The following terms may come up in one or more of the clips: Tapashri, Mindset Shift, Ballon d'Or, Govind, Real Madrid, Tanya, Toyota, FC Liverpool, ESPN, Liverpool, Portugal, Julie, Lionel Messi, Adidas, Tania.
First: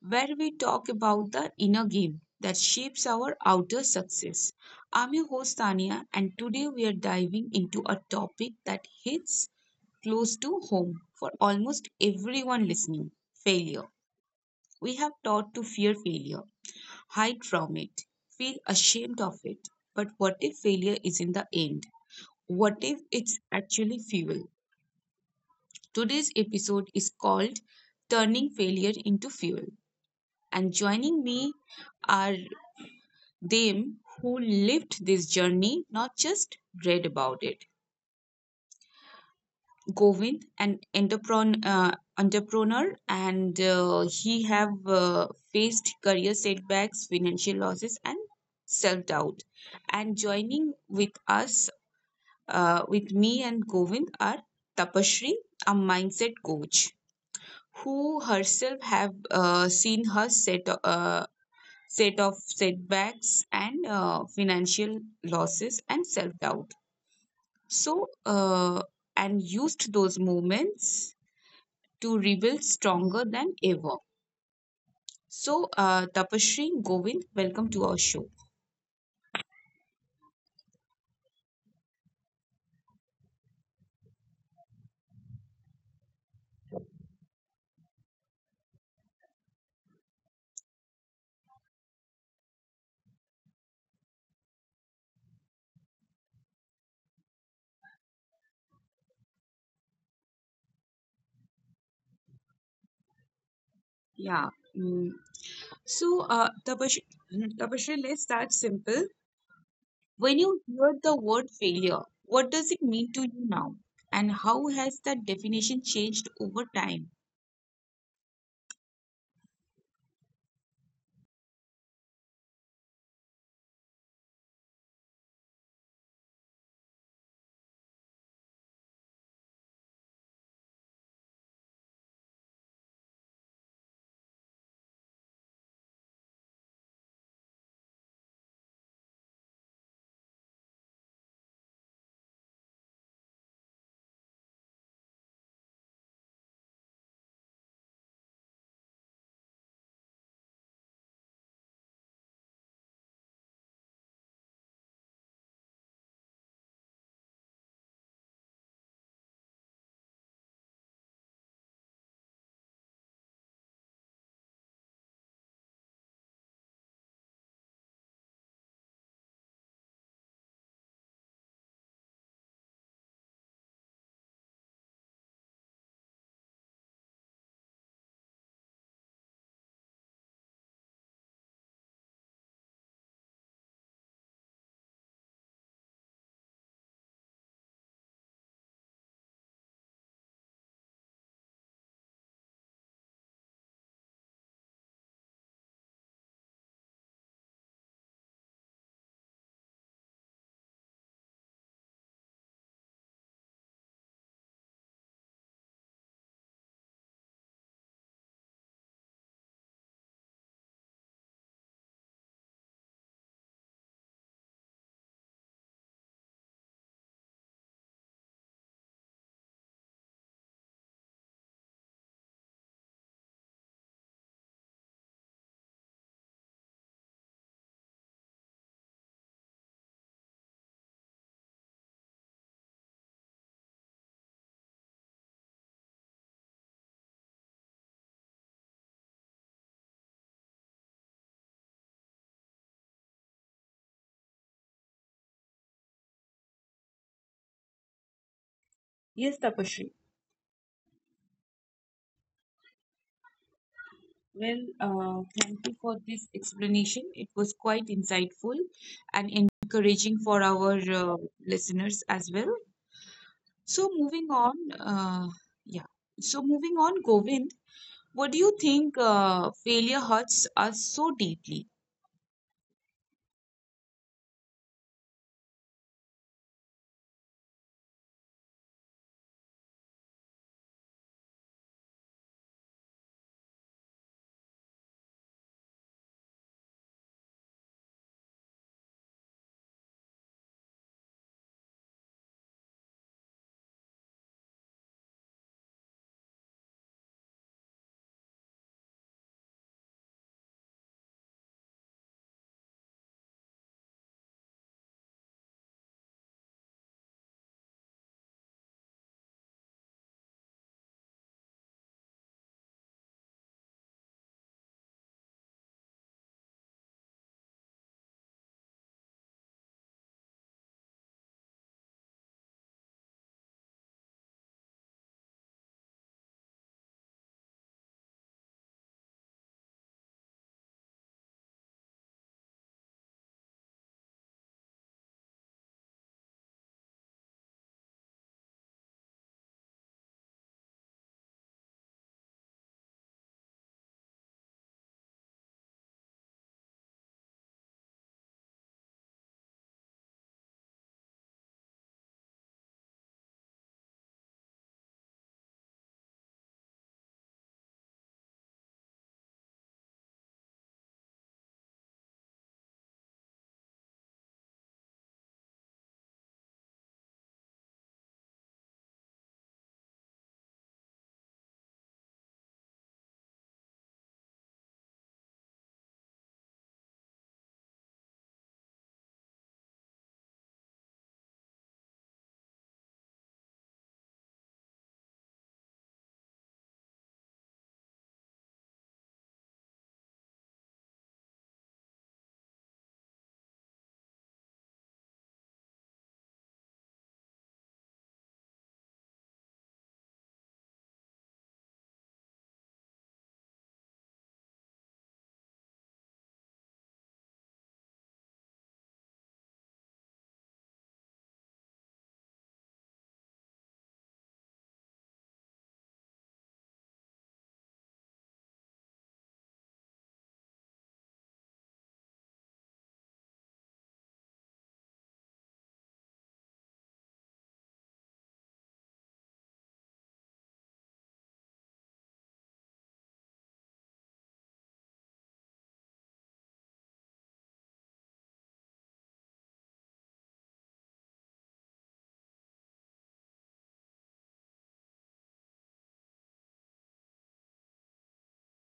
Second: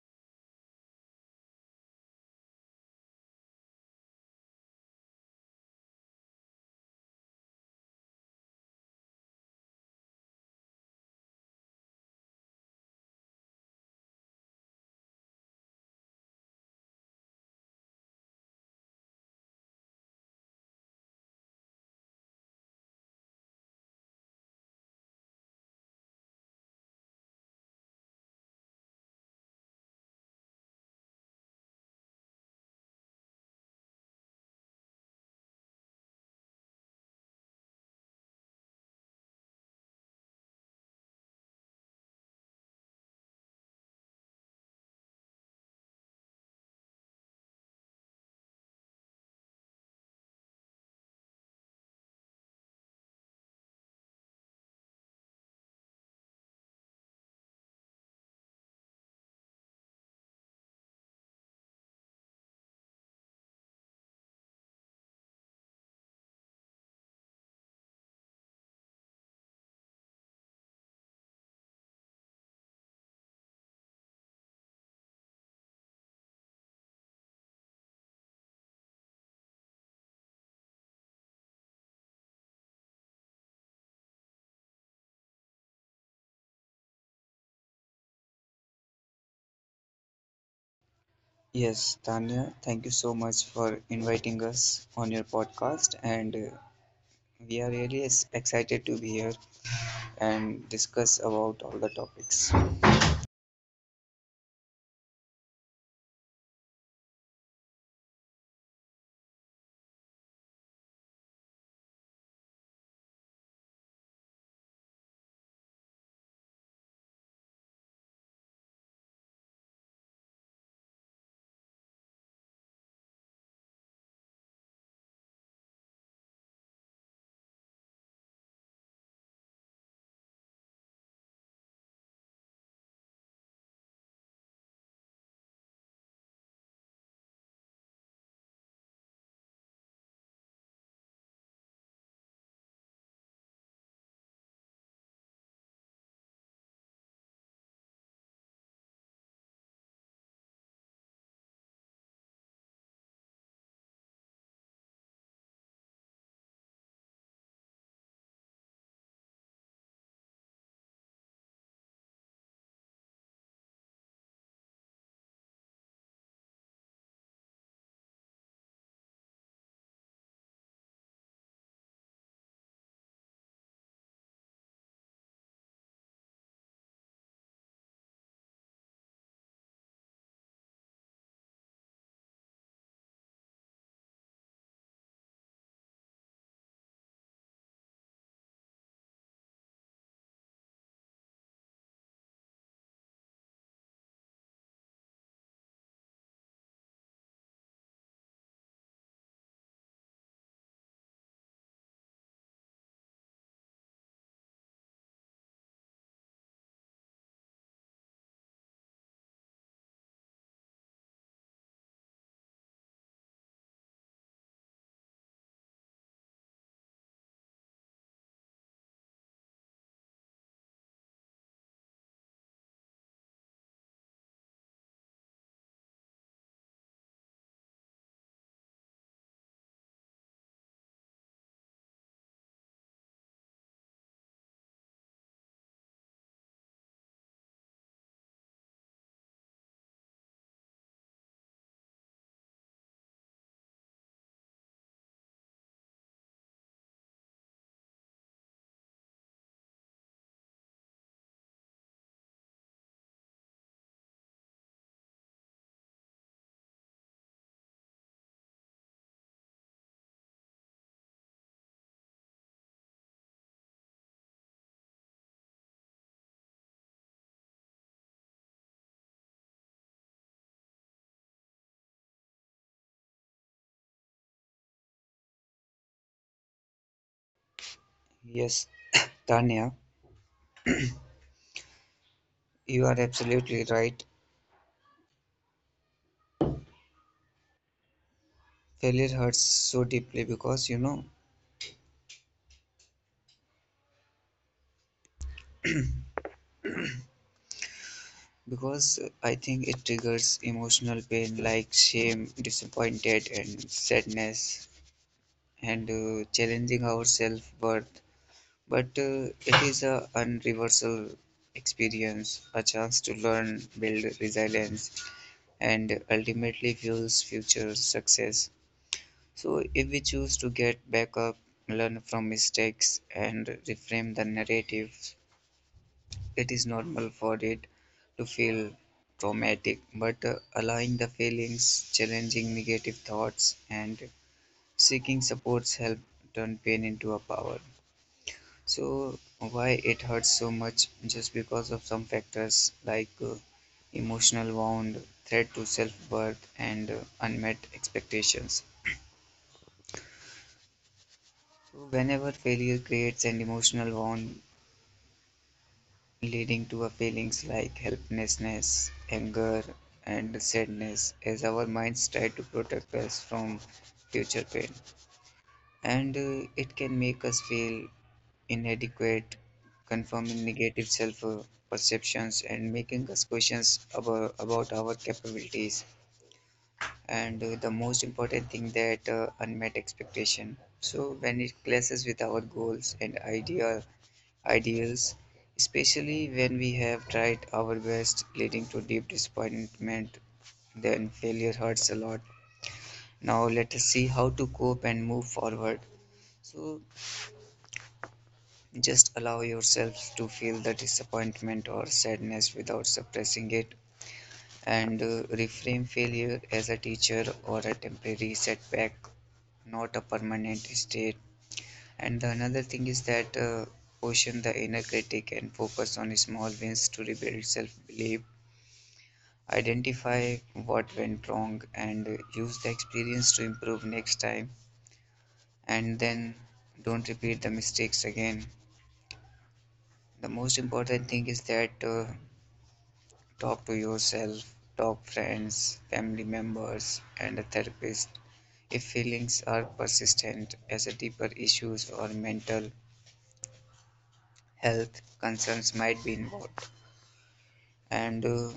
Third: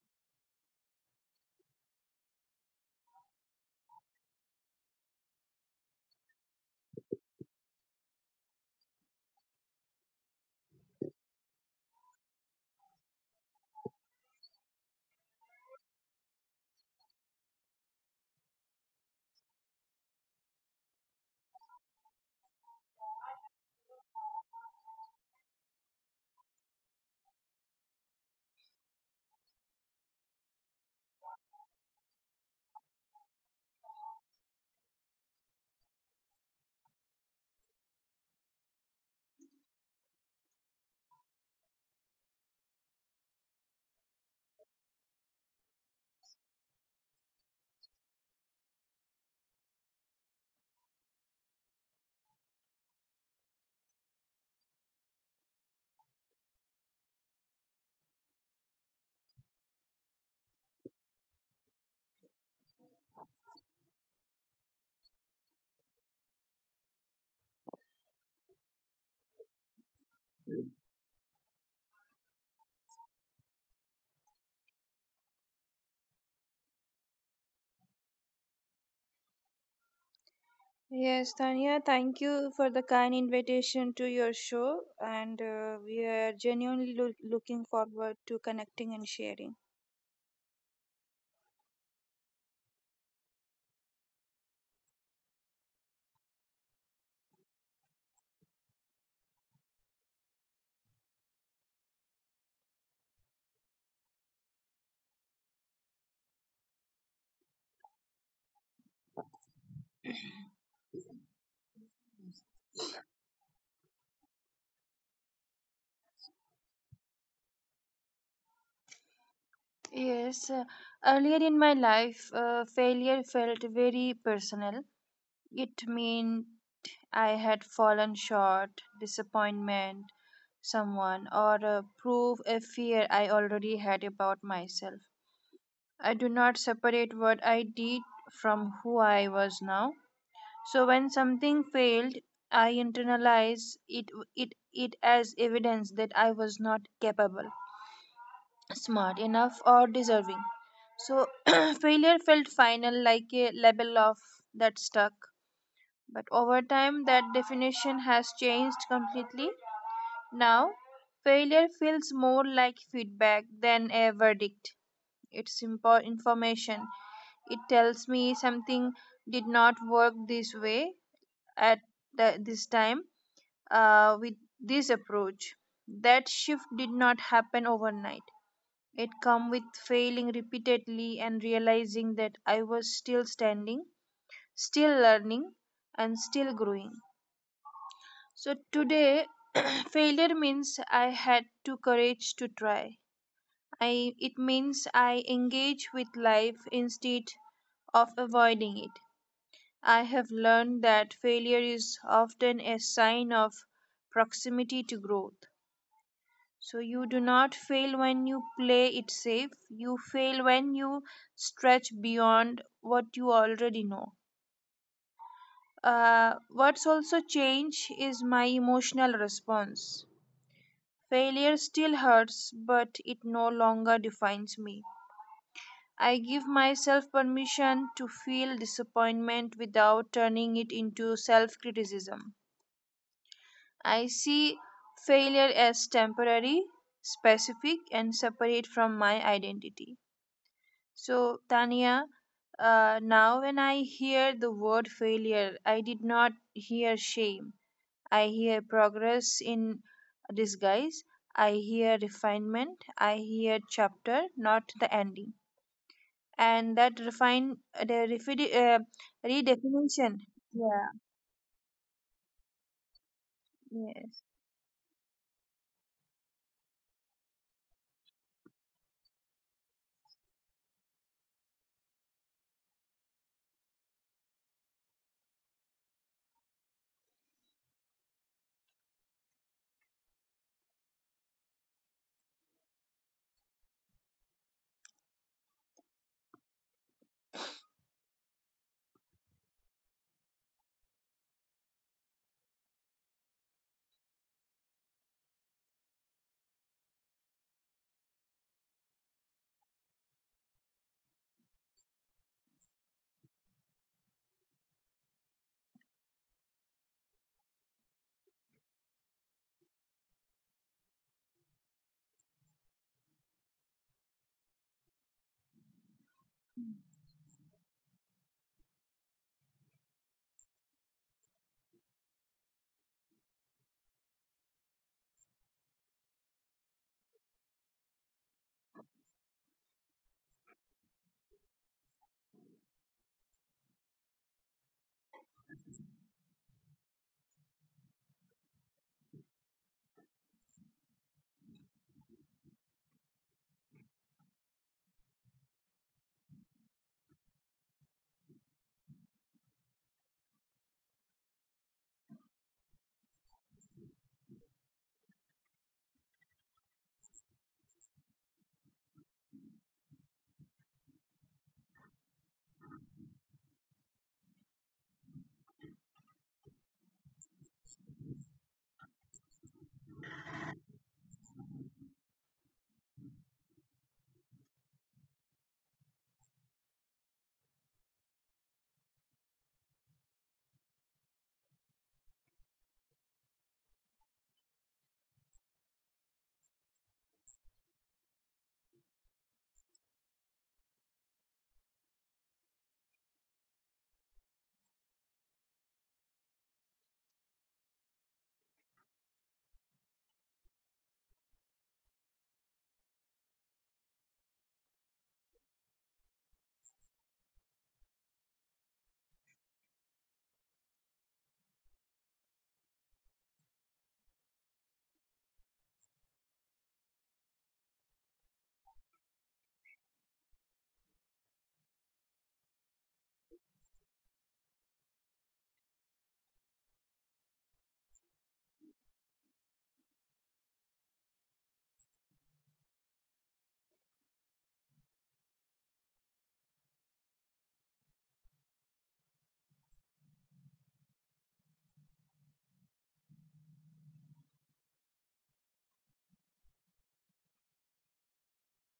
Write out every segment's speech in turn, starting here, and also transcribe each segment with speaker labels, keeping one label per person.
Speaker 1: where we talk about the inner game that shapes our outer success. I'm your host, Tania, and today we are diving into a topic that hits close to home for almost everyone listening: failure. We have taught to fear failure, hide from it, feel ashamed of it. But what if failure is in the end? What if it's actually fuel? Today's episode is called Turning Failure into Fuel. And joining me are them who lived this journey, not just read about it. Govind, an entrepreneur and he have faced career setbacks, financial losses, and self doubt. And joining with me and Govind, are Tapashri, a mindset coach, who herself have seen her uh, set of setbacks and financial losses and self doubt. So, and used those moments to rebuild stronger than ever. So, Tapashri, Govind, welcome to our show.
Speaker 2: Yes, Tanya, thank you for the kind invitation to your show, and we are genuinely looking forward to connecting and sharing.
Speaker 3: Yes, Tanya, thank you so much for inviting us on your podcast, and we are really excited to be here and discuss about all the topics.
Speaker 1: Yeah. Mm. So, Tapashri, let's start simple. When you hear the word failure, what does it mean to you now? And how has that definition changed over time?
Speaker 2: Yes, uh, Earlier in my life, failure felt very personal. It meant I had fallen short, disappointment, someone, or prove a fear I already had about myself. I do not separate what I did from who I was now. So when something failed, I internalized it as evidence that I was not capable, smart enough, or deserving. So failure felt final, like a label of that stuck. But over time, that definition has changed completely. Now, failure feels more like feedback than a verdict. It's information. It tells me something did not work this way at this time with this approach. That shift did not happen overnight. It came with failing repeatedly and realizing that I was still standing, still learning, and still growing. So today, failure means I had to courage to try. It means I engage with life instead of avoiding it. I have learned that failure is often a sign of proximity to growth. So you do not fail when you play it safe, you fail when you stretch beyond what you already know. What's also changed is my emotional response. Failure still hurts, but it no longer defines me. I give myself permission to feel disappointment without turning it into self criticism. I see failure as temporary, specific, and separate from my identity. So, Tanya, now when I hear the word failure, I did not hear shame. I hear progress
Speaker 1: Yes,
Speaker 2: in
Speaker 1: Tapashri.
Speaker 2: disguise. I hear refinement. I hear chapter, not
Speaker 1: Well,
Speaker 2: the ending.
Speaker 1: thank you for this
Speaker 2: And that
Speaker 1: explanation. It was quite insightful and
Speaker 2: redefinition.
Speaker 1: encouraging for
Speaker 2: Yeah.
Speaker 1: our uh, listeners as well. So,
Speaker 2: Yes.
Speaker 1: moving on, yeah. So, moving on, Govind, what do you think failure hurts us so deeply?
Speaker 3: Yes, Tanya, you are absolutely right. Failure hurts so deeply because because I think it triggers emotional pain like shame, disappointed, and sadness, and challenging our self worth. But it is a unreversible experience, a chance to learn, build resilience, and ultimately fuels future success. So, if we choose to get back up, learn from mistakes, and reframe the narrative, it is normal for it to feel traumatic. But allowing the feelings, challenging negative thoughts, and seeking supports help turn pain into a power. So why it hurts so much just because of some factors like emotional wound, threat to self-worth, and unmet expectations. So whenever failure creates an emotional wound leading to a feelings like helplessness, anger, and sadness as our minds try to protect us from future pain. And it can make us feel inadequate, confirming negative self-perceptions and making us questions about our capabilities. And the most important thing that unmet expectation. So when it clashes with our goals and ideals, especially when we have tried our best, leading to deep disappointment, then failure hurts a lot. Now let us see how to cope and move forward. So just allow yourself to feel the disappointment or sadness without suppressing it, and reframe failure as a teacher or a temporary setback, not a permanent state. And the another thing is that caution the inner critic and focus on small wins to rebuild self belief. Identify what went wrong and use the experience to improve next time, and then don't repeat the mistakes again. The most important thing is that talk to yourself, talk friends, family members, and a therapist. If feelings are persistent as a deeper issues or mental health concerns might be involved. And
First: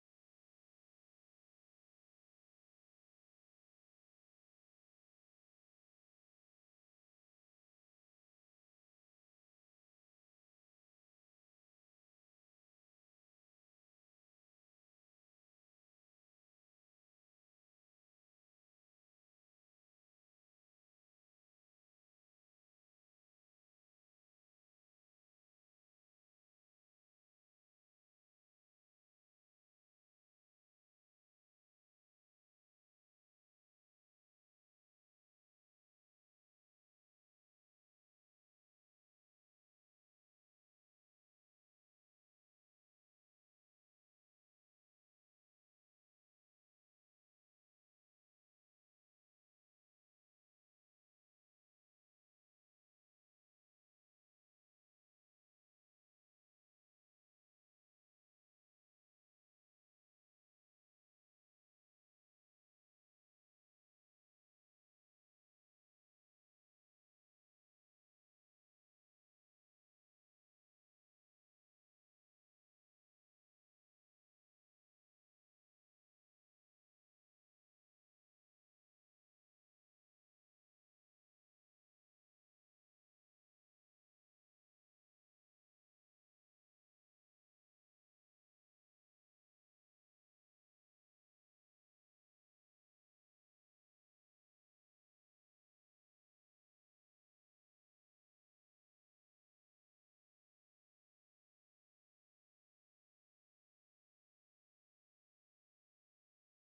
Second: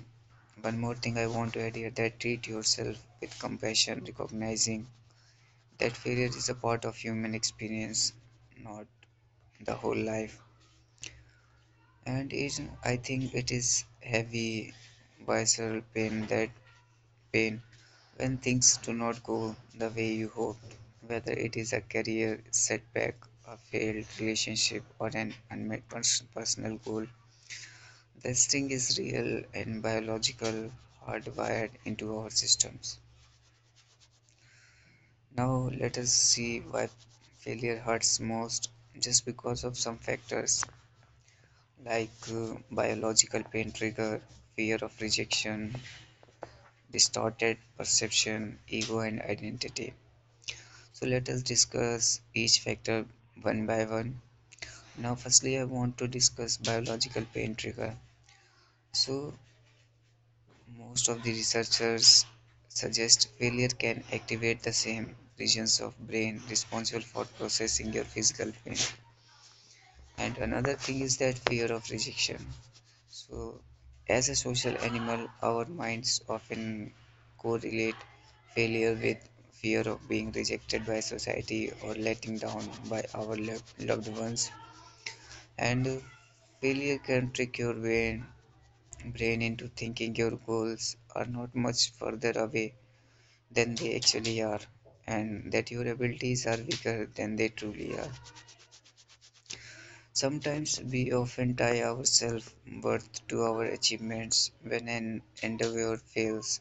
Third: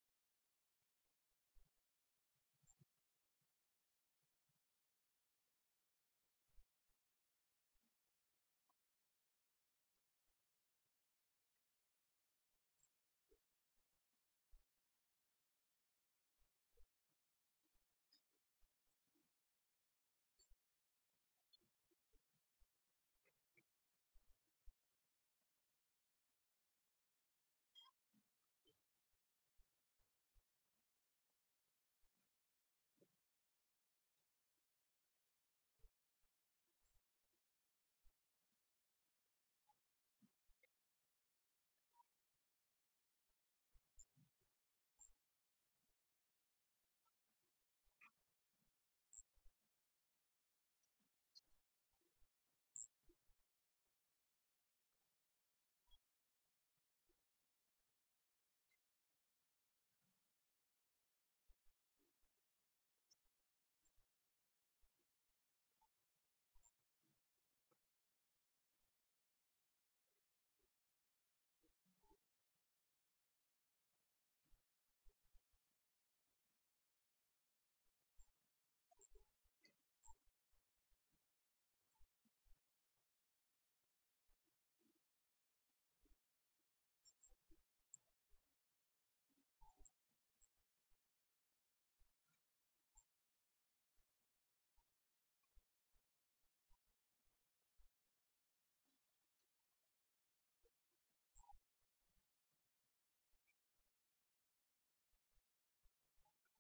Speaker 3: one more thing I want to add here that treat yourself with compassion, recognizing that failure is a part of human experience, not the whole life. And it, I think it is heavy visceral pain when things do not go the way you hoped, whether it is a career setback, a failed relationship, or an unmet personal goal. The sting is real and biological, hardwired into our systems. Now, let us see why failure hurts most just because of some factors like biological pain trigger, fear of rejection, distorted perception, ego, and identity. So let us discuss each factor one by one. Now, firstly, I want to discuss biological pain trigger. So, most of the researchers suggest failure can activate the same regions of brain responsible for processing your physical pain. And another thing is that fear of rejection. So, as a social animal, our minds often correlate failure with fear of being rejected by society or letting down by our loved ones. And failure can trick your brain into thinking your goals are not much further away than they actually are, and that your abilities are weaker than they truly are. Sometimes we often tie our self-worth to our achievements. When an endeavor fails,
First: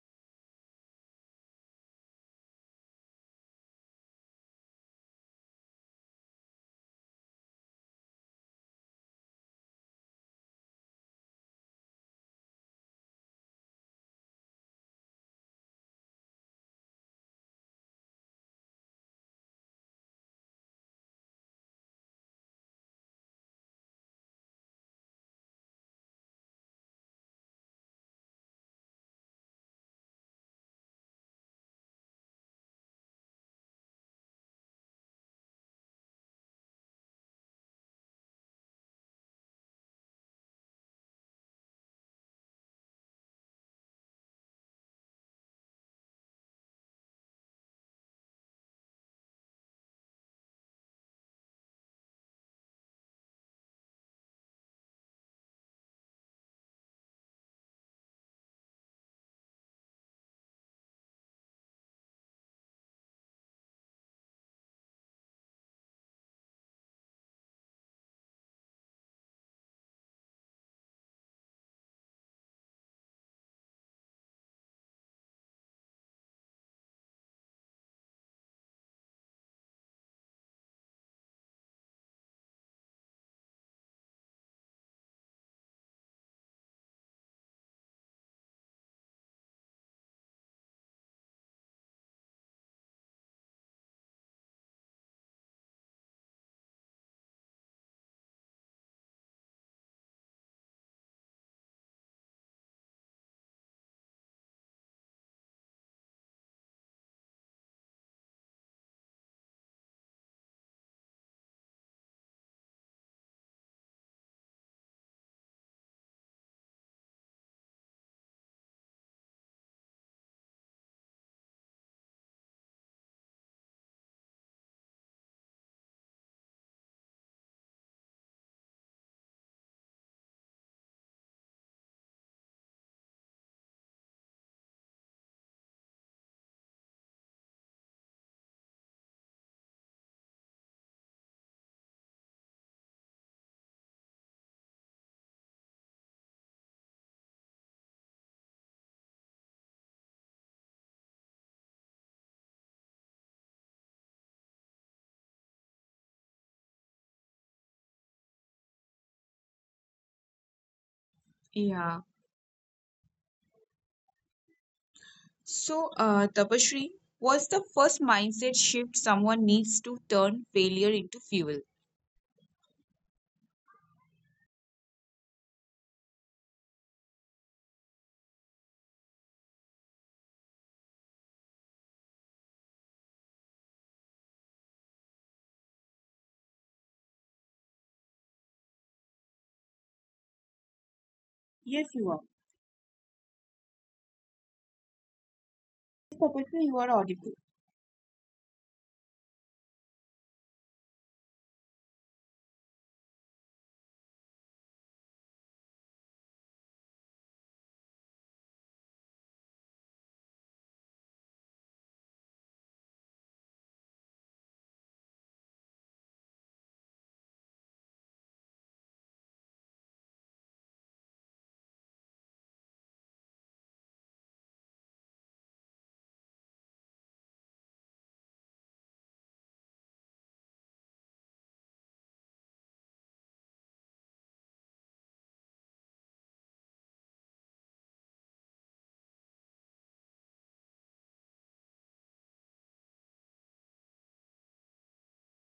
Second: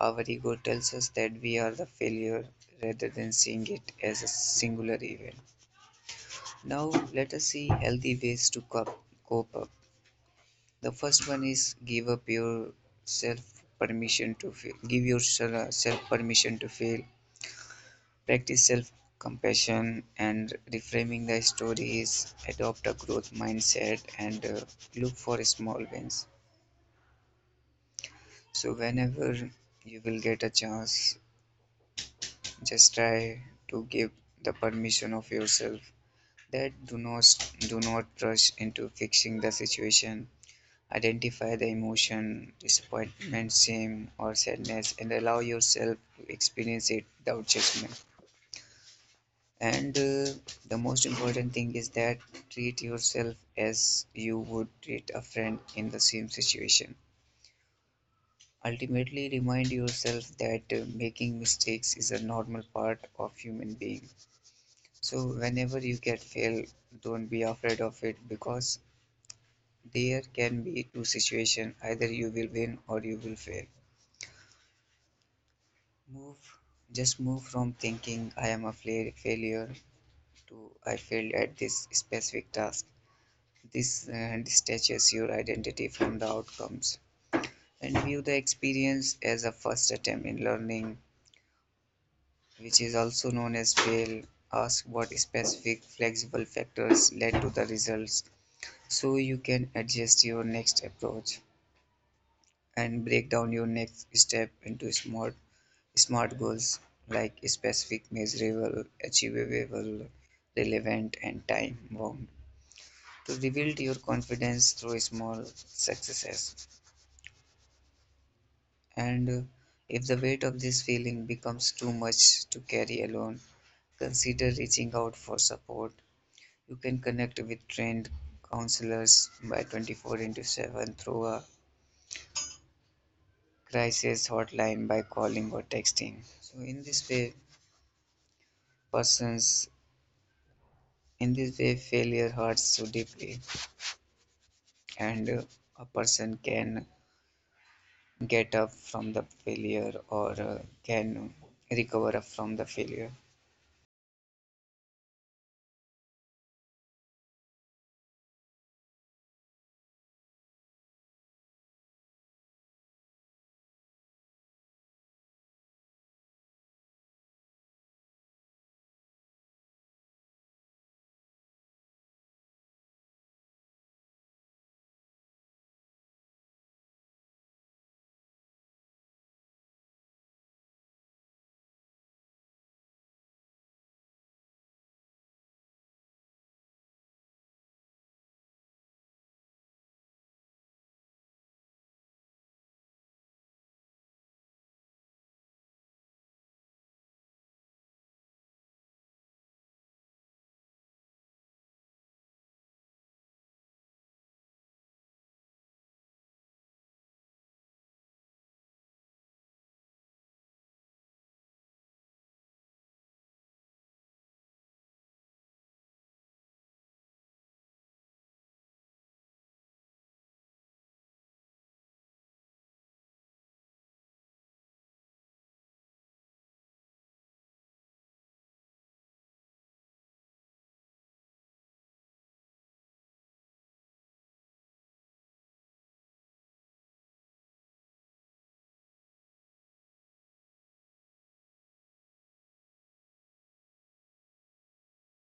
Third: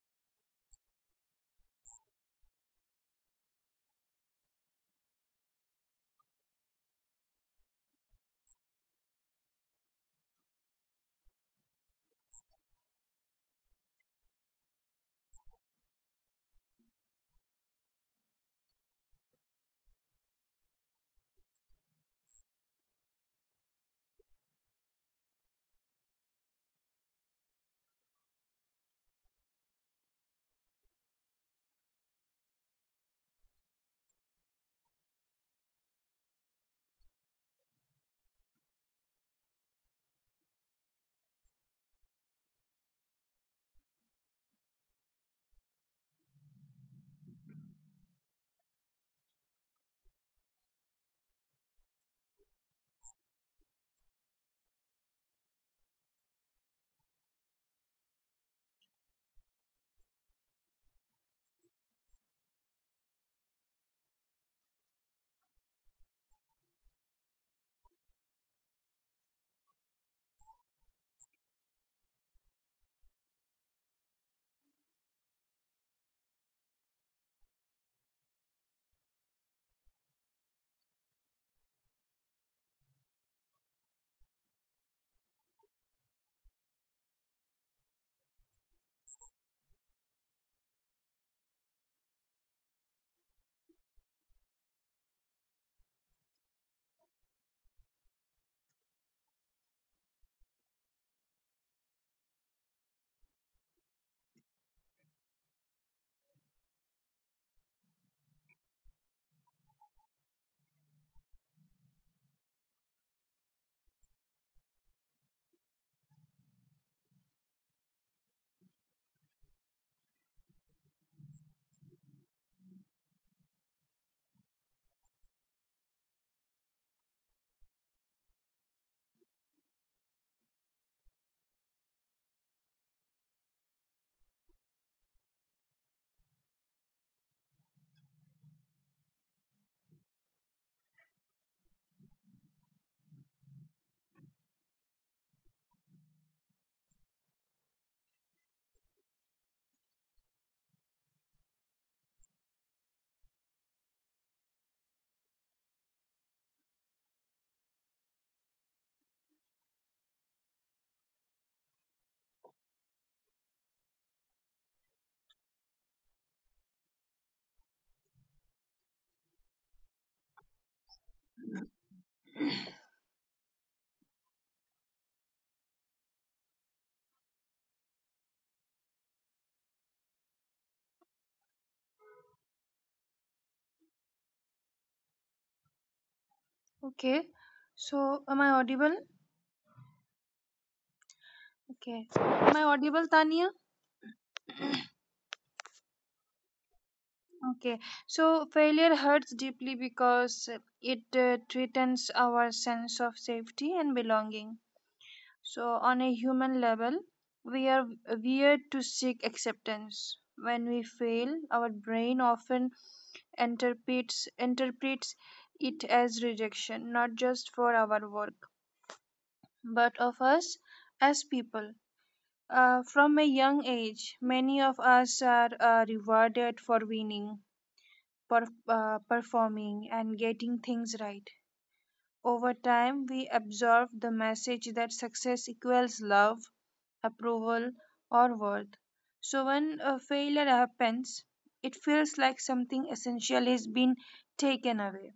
Speaker 3: our ego tells us that we are the failure rather than seeing it as a singular event. Now, let us see healthy ways to cope up. The first one is give up yourself permission to fail. Give yourself permission to fail. Practice self-compassion and reframing the stories, adopt a growth mindset, and look for small wins. So, whenever you will get a chance, just try to give the permission of yourself that do not rush into fixing the situation. Identify the emotion, disappointment, shame, or sadness, and allow yourself to experience it without judgment. And the most important thing is that treat yourself as you would treat a friend in the same situation. Ultimately, remind yourself that making mistakes is a normal part of human being. So whenever you get fail, don't be afraid of it because there can be two situations: either you will win or you will fail. Move, just move from thinking I am a failure to I failed at this specific task. This detaches your identity from the outcomes and view the experience as a first attempt in learning, which is also known as fail. Ask what specific flexible factors led to the results so you can adjust your next approach and break down your next step into smart goals like specific, measurable, achievable, relevant and time bound to rebuild your confidence through small successes. And if the weight of this feeling becomes too much to carry alone, consider reaching out for support. You can connect with trained counselors by 24 into 7 through a crisis hotline by calling or texting. So in this way, persons in this way failure hurts so deeply, and a person can get up from the failure or can recover up from the failure.
Speaker 1: Yeah. So, Tapashri, what's the first mindset shift someone needs to turn failure into fuel?
Speaker 2: Okay. So, am I audible?
Speaker 1: Yes, you
Speaker 2: Okay.
Speaker 1: are.
Speaker 2: Am I audible, Tanya?
Speaker 1: Tapashri, you are audible.
Speaker 2: Okay, so failure hurts deeply because it threatens our sense of safety and belonging. So, on a human level, we are weird to seek acceptance. When we fail, our brain often interprets it as rejection, not just for our work, but of us as people. From a young age, many of us are rewarded for winning performing, and getting things right. Over time, we absorb the message that success equals love, approval, or worth. So, when a failure happens, it feels like something essential has been taken away.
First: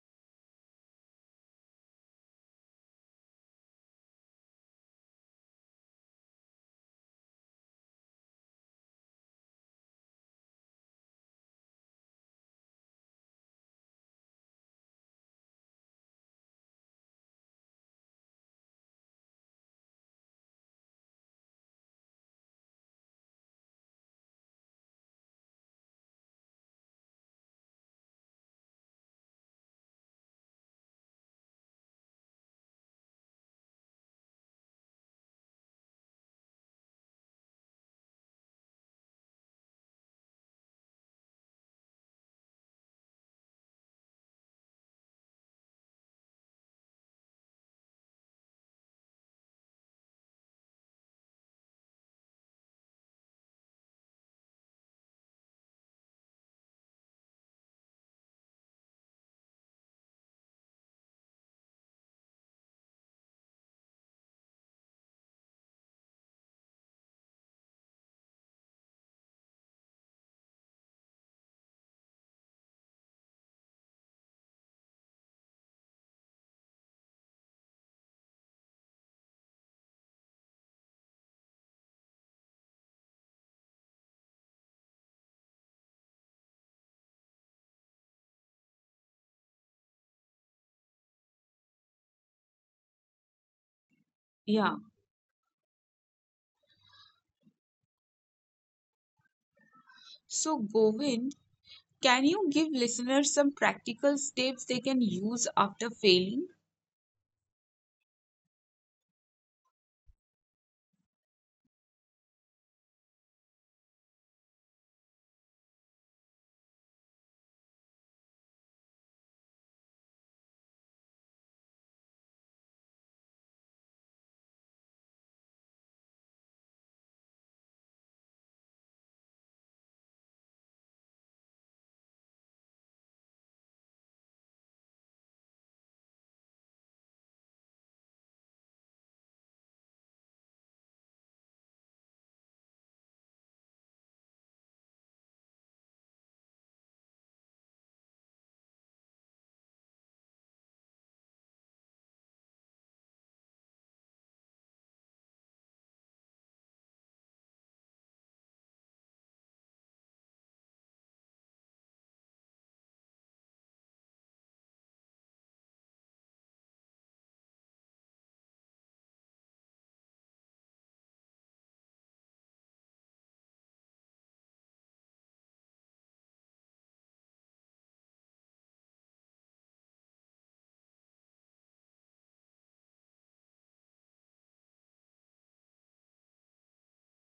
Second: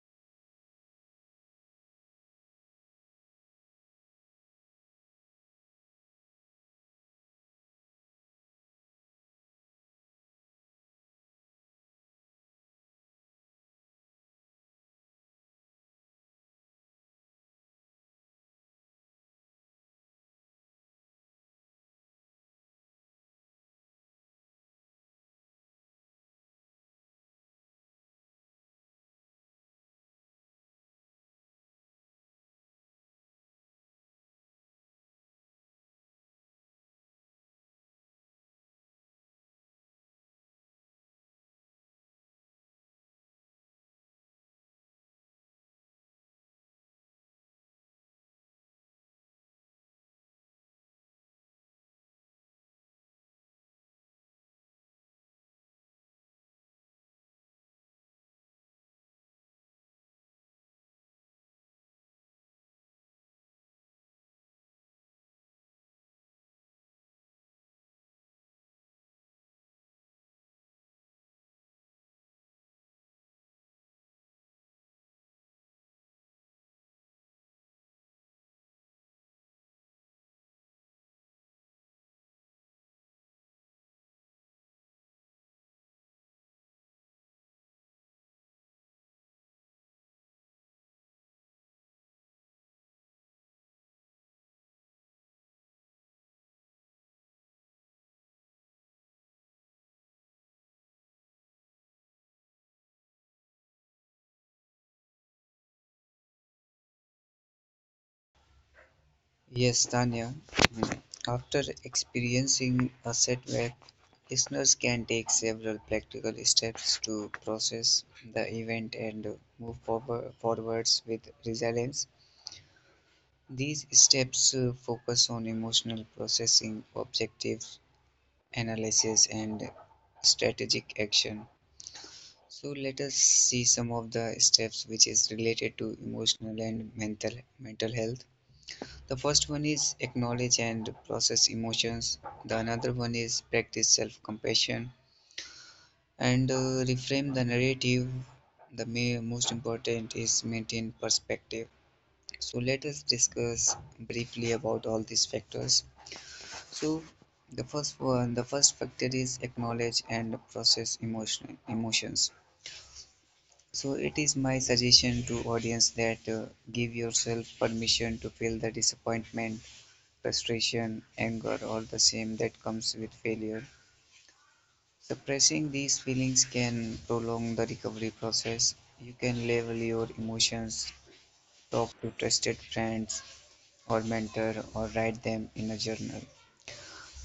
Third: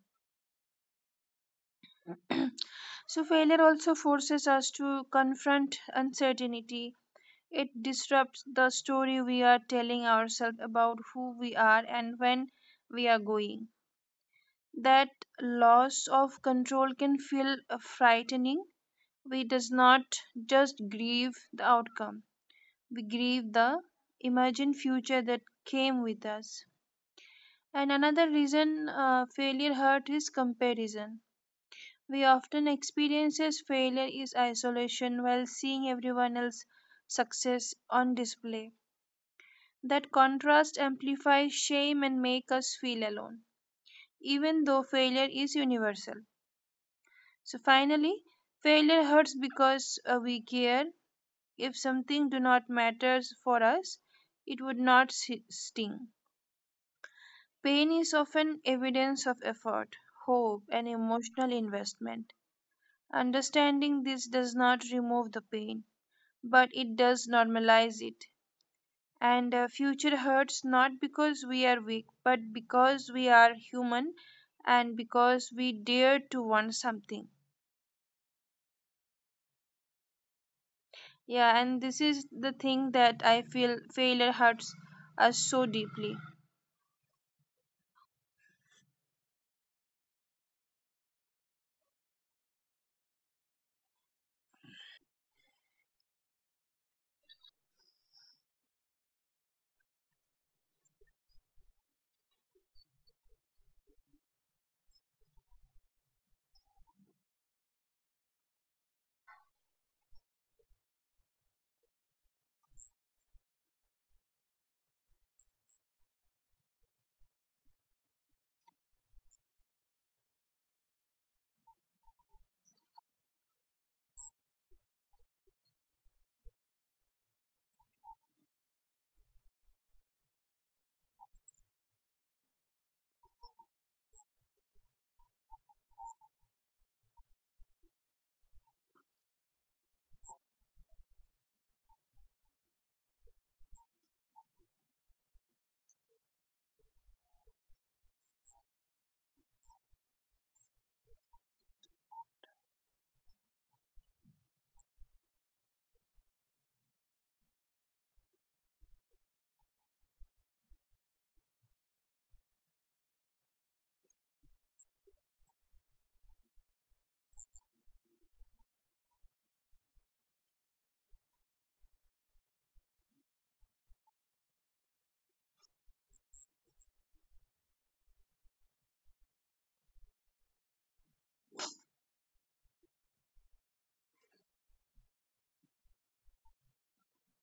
Speaker 2: So, failure also forces us to confront uncertainty. It disrupts the story we are telling ourselves about who we are and when we are going. That loss of control can feel frightening. We does not just grieve the outcome, we grieve the imagined future that came with us. And another reason failure hurt is comparison. We often experiences failure is isolation while seeing everyone else success on display. That contrast amplifies shame and make us feel alone even though failure is universal. So finally, failure hurts because we care. If something do not matters for us, it would not sting. Pain is often evidence of effort, hope, and emotional investment. Understanding this does not remove the pain, but it does normalize it. And future hurts not because we are weak, but because we are human and because we dare to want something. Yeah, and this is the thing that I feel failure hurts us so deeply.
Speaker 1: Yeah. So, Govind, can you give listeners some practical steps they can use after failing?
Speaker 3: Yes, Tanya. Mm. After experiencing a setback, listeners can take several practical steps to process the event and move forwards with resilience. These steps focus on emotional processing, objective analysis, and strategic action. So let us see some of the steps which is related to emotional and mental health. The first one is acknowledge and process emotions. The another one is practice self-compassion and reframe the narrative. The most important is maintain perspective. So let us discuss briefly about all these factors. So the first one, the first factor is acknowledge and process emotions. So it is my suggestion to audience that give yourself permission to feel the disappointment frustration, anger, or the shame that comes with failure. Suppressing these feelings can prolong the recovery process. You can label your emotions, talk to trusted friends or mentor, or write them in a journal.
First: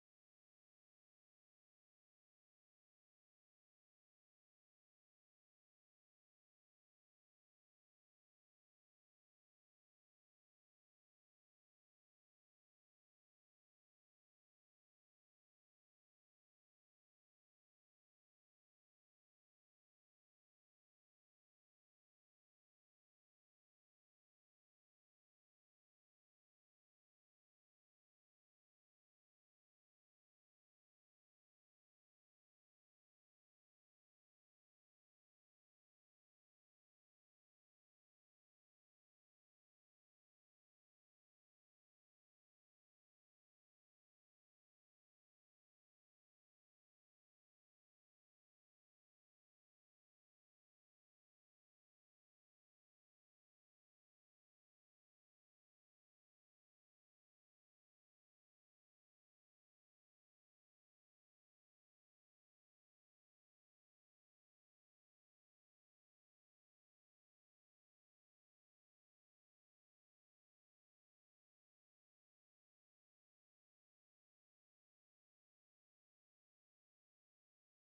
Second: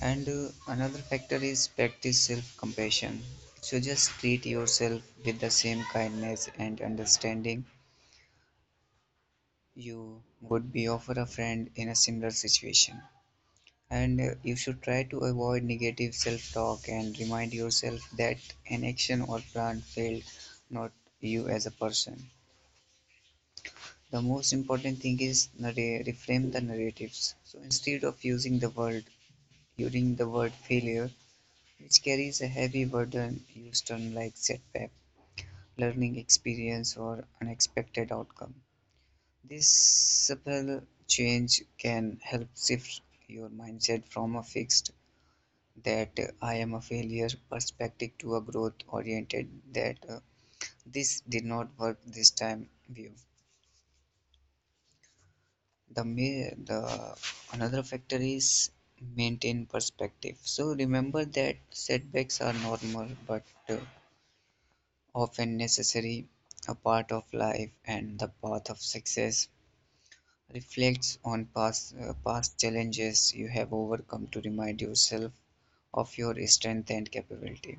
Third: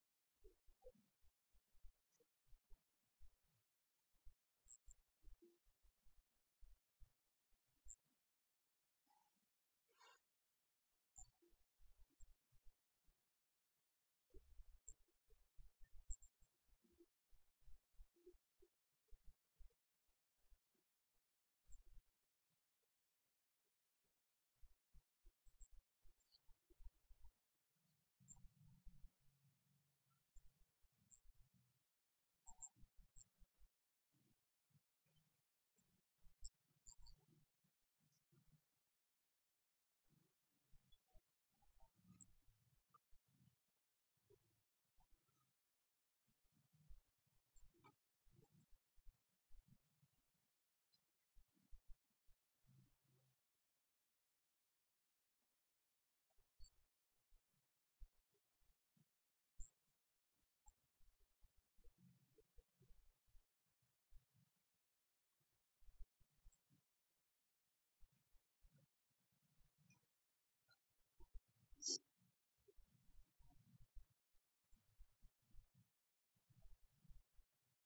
Speaker 3: And another factor is practice self compassion. So just treat yourself with the same kindness and understanding you would be offer a friend in a similar situation. And you should try to avoid negative self talk and remind yourself that an action or plan failed, not you as a person. The most important thing is reframe the narratives. So instead of using the word failure, which carries a heavy burden, use terms like setback, learning experience, or unexpected outcome. This subtle change can help shift your mindset from a fixed that I am a failure perspective to a growth oriented that this did not work this time view. The another factor is maintain perspective. So remember that setbacks are normal but often necessary, a part of life and the path of success. Reflects on past challenges you have overcome to remind yourself of your strength and capability.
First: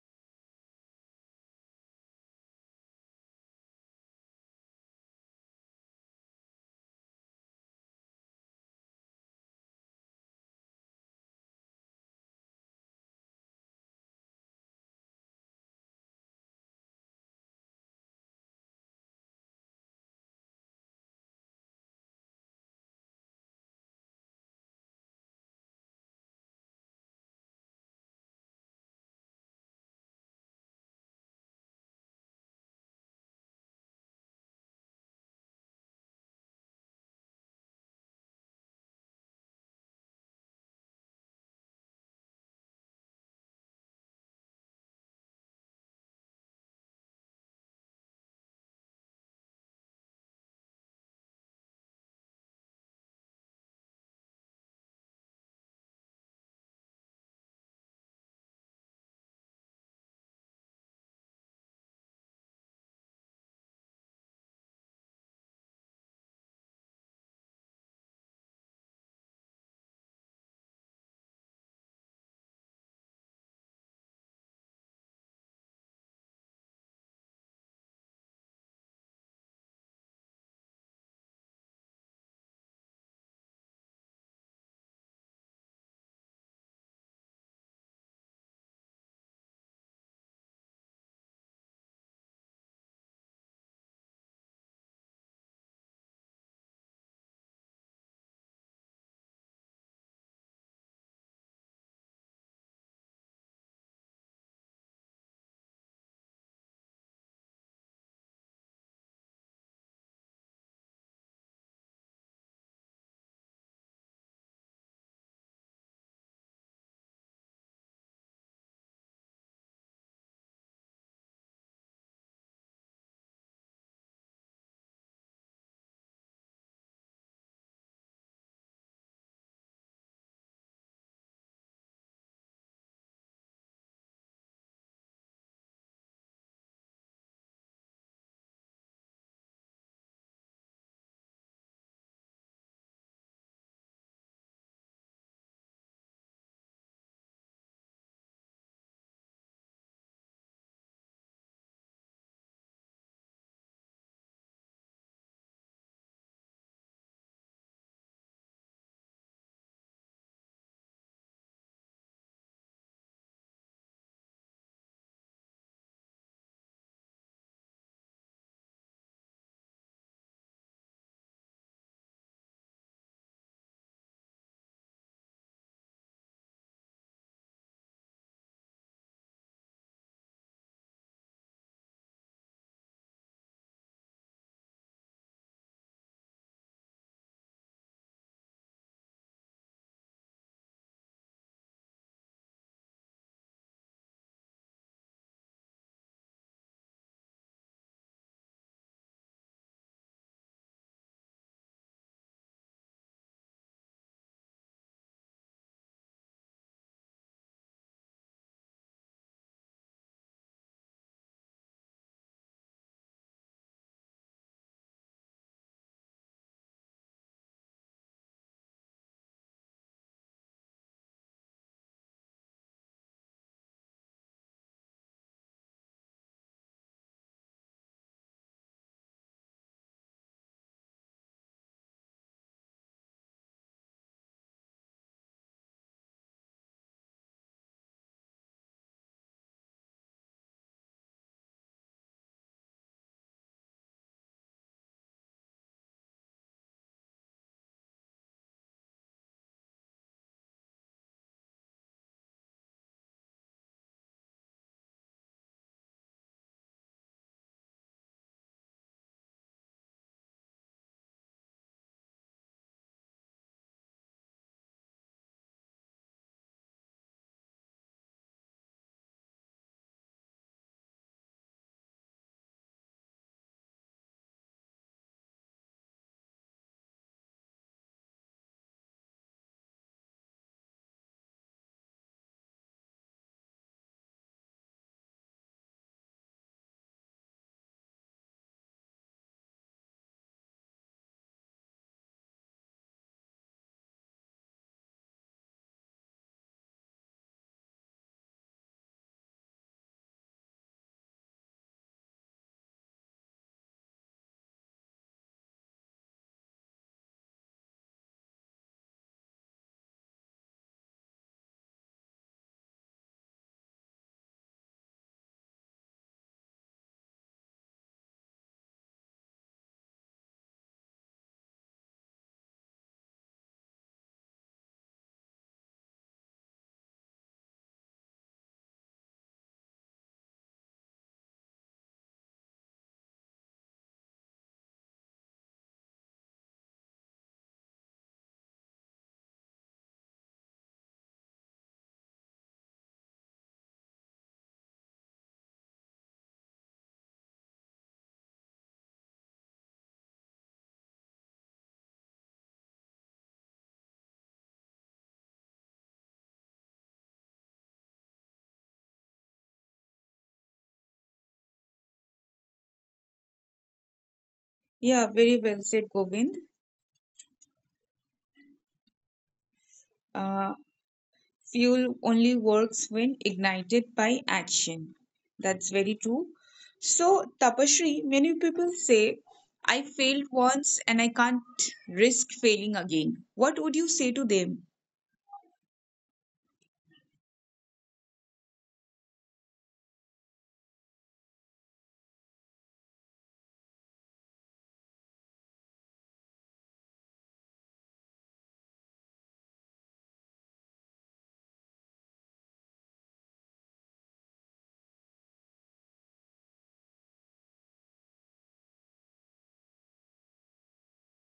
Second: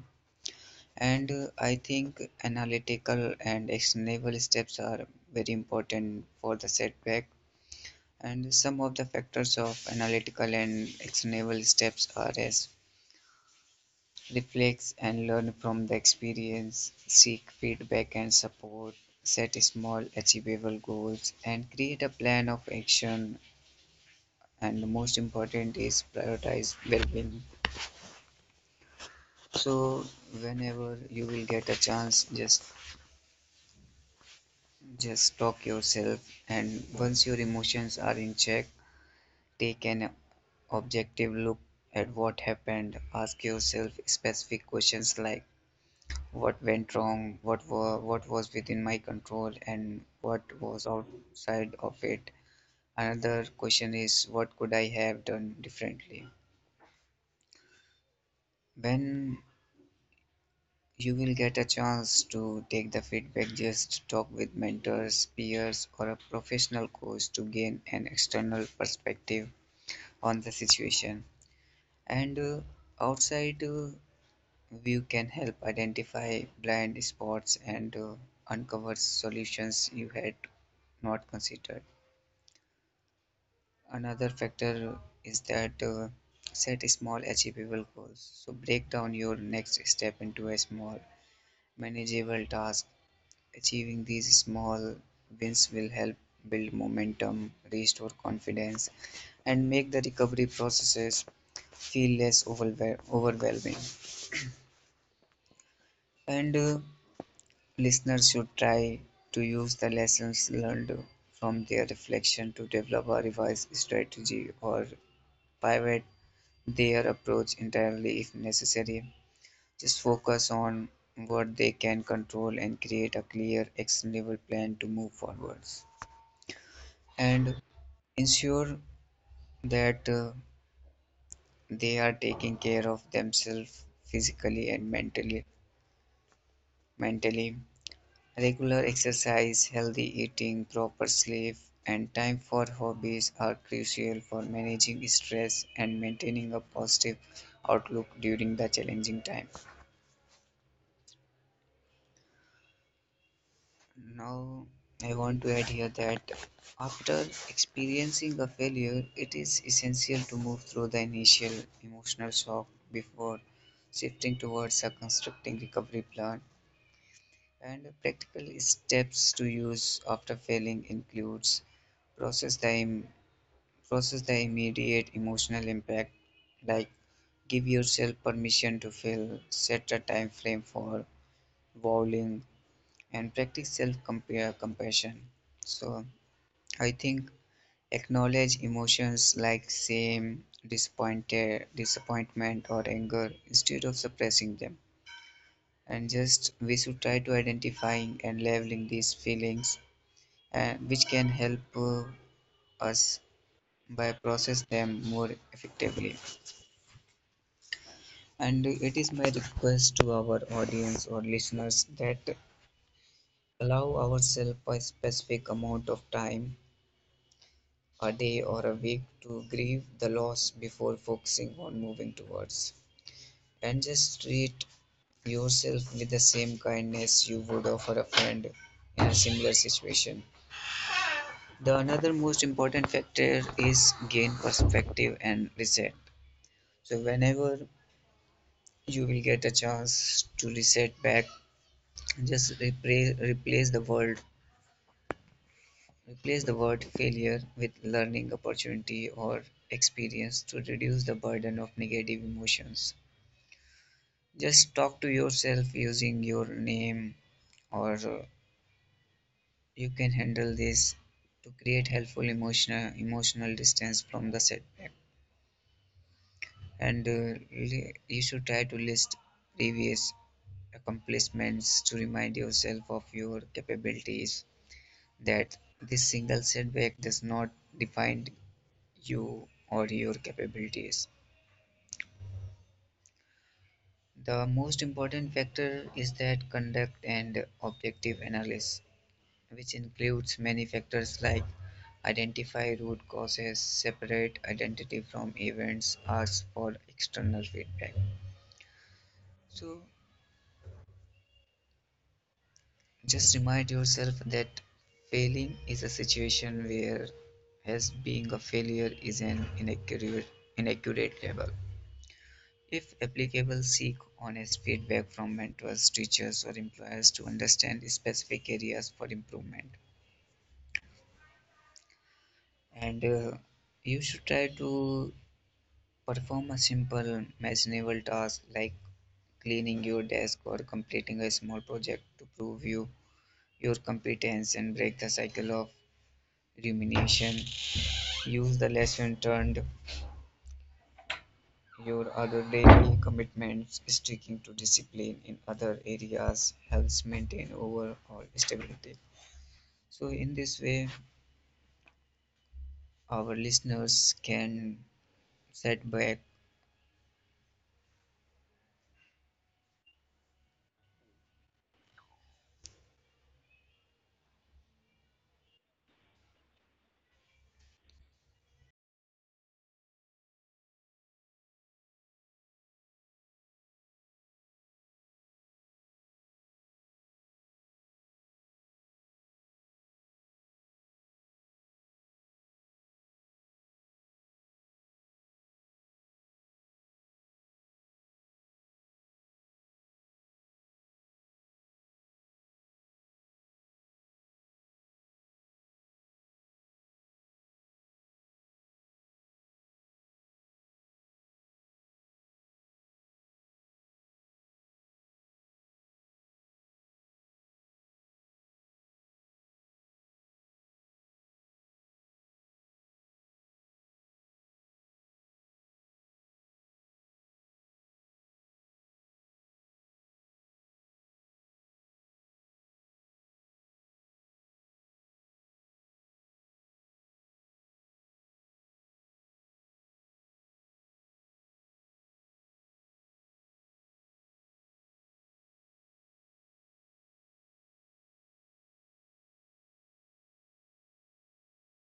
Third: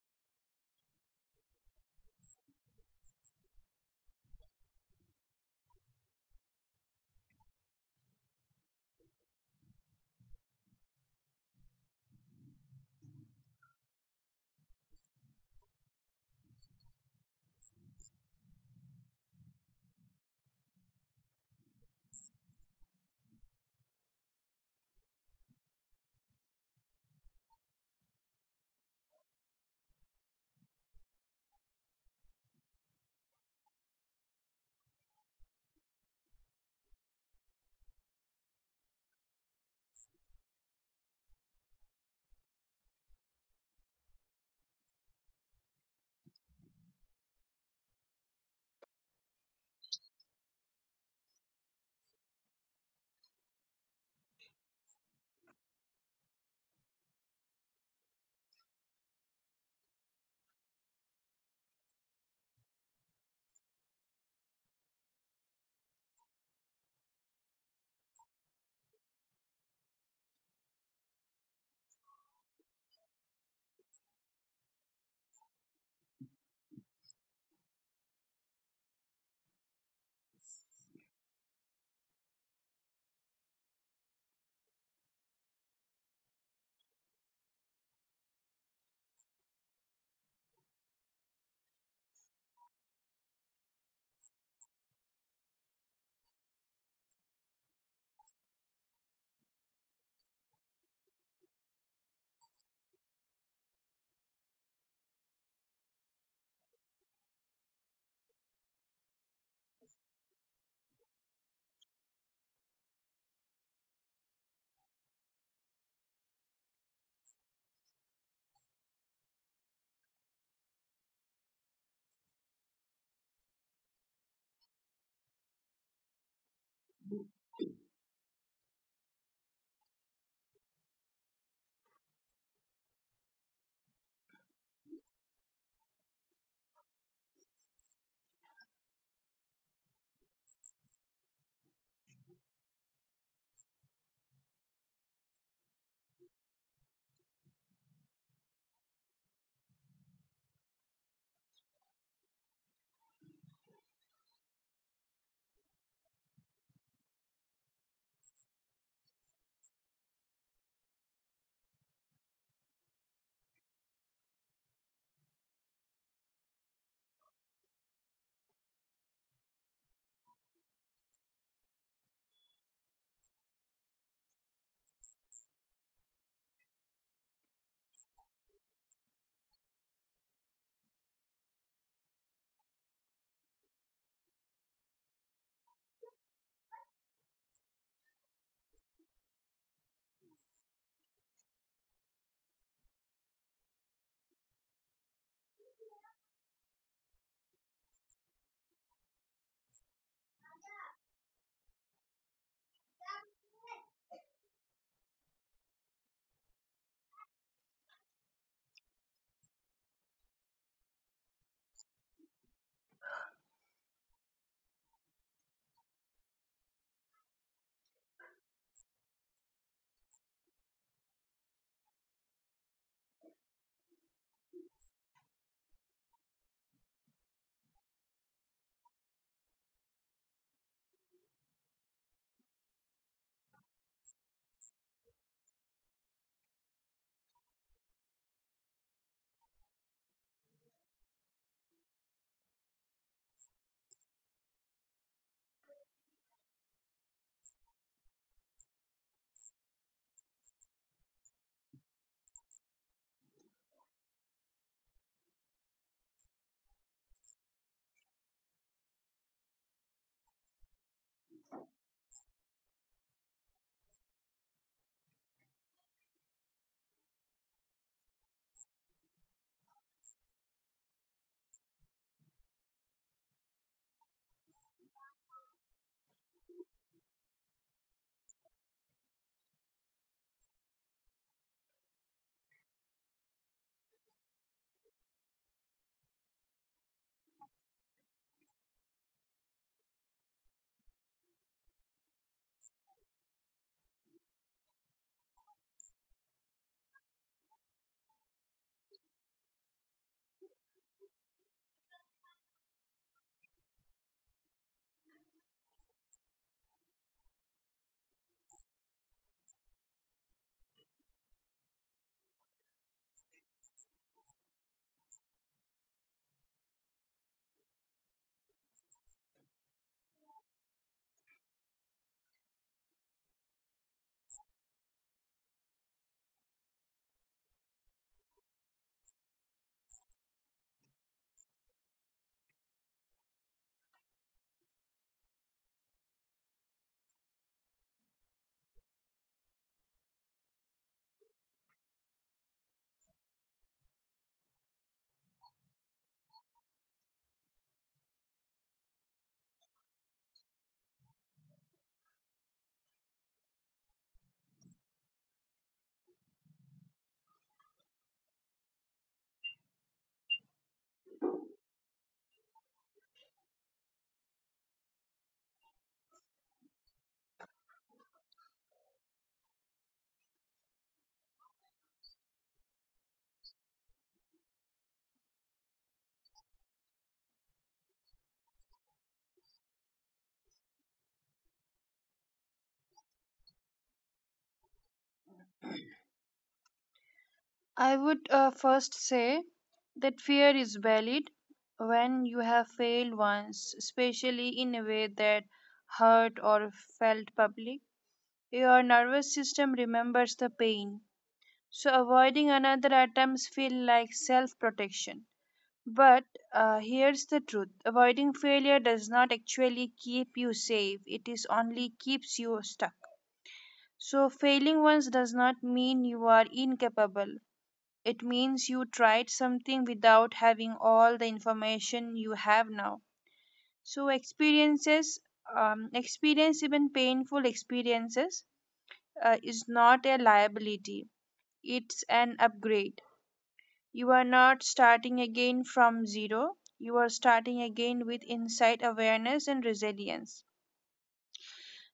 Speaker 3: And I think analytical and actionable steps are very important for the setback. And some of the factors of analytical and actionable steps are as reflect and learn from the experience, seek feedback and support, set small achievable goals, and create a plan of action. And the most important is prioritize well being. So, whenever you will get a chance, just talk yourself, and once your emotions are in check, take an objective look at what happened. Ask yourself specific questions like what went wrong, what was within my control, and what was outside of it. Another question is what could I have done differently? When you will get a chance to take the feedback, just talk with mentors, peers, or a professional coach to gain an external perspective on the situation, and outside view can help identify blind spots and uncover solutions you had not considered. Another factor is that set small achievable goals, so break down your next step into a small manageable task. Achieving these small wins will help build momentum, restore confidence, and make the recovery processes feel less overwhelming. And listeners should try to use the lessons learned from their reflection to develop a revised strategy or pivot their approach entirely if necessary. Just focus on what they can control and create a clear, actionable plan to move forwards. And ensure that they are taking care of themselves physically and mentally. Regular exercise, healthy eating, proper sleep, and time for hobbies are crucial for managing stress and maintaining a positive outlook during the challenging time. Now, I want to add here that after experiencing a failure, it is essential to move through the initial emotional shock before shifting towards a constructing recovery plan. And practical steps to use after failing includes process time process the immediate emotional impact, like give yourself permission to feel, set a time frame for bowling, and practice self compassion. So, I think acknowledge emotions like shame, disappointed, disappointment, or anger instead of suppressing them. And just we should try to identifying and labeling these feelings, and which can help us by process them more effectively. And it is my request to our audience or listeners that allow ourselves a specific amount of time, a day or a week, to grieve the loss before focusing on moving towards. And just treat yourself with the same kindness you would offer a friend in a similar situation. The another most important factor is gain perspective and reset. So whenever you will get a chance to reset back, just replace the word failure with learning opportunity or experience to reduce the burden of negative emotions. Just talk to yourself using your name or you can handle this to create helpful emotional distance from the setback, and you should try to list previous accomplishments to remind yourself of your capabilities, that this single setback does not define you or your capabilities. The most important factor is that conduct and objective analysis, which includes many factors like identify root causes, separate identity from events, ask for external feedback. So just remind yourself that failing is a situation where as being a failure is an inaccurate label. If applicable, seek honest feedback from mentors, teachers, or employers to understand specific areas for improvement. And you should try to perform a simple, manageable task like cleaning your desk or completing a small project to prove you your competence and break the cycle of rumination. Use the lesson learned, your other daily commitments, sticking to discipline in other areas helps maintain overall stability. So, in this way, our listeners can set back.
Speaker 1: Yeah, very well said, Govind. Uh, Fuel only works when ignited by action. That's very true. So, Tapasri, many people say, I failed once and I can't risk failing again. What would you say to them?
Speaker 2: I would first say that fear is valid when you have failed once, especially in a way that hurt or felt public. Your nervous system remembers the pain, so avoiding another attempts feel like self-protection. But here's the truth: avoiding failure does not actually keep you safe. It is only keeps you stuck. So, failing once does not mean you are incapable. It means you tried something without having all the information you have now. So, experience, even painful experiences, is not a liability, it's an upgrade. You are not starting again from zero, you are starting again with insight, awareness, and resilience.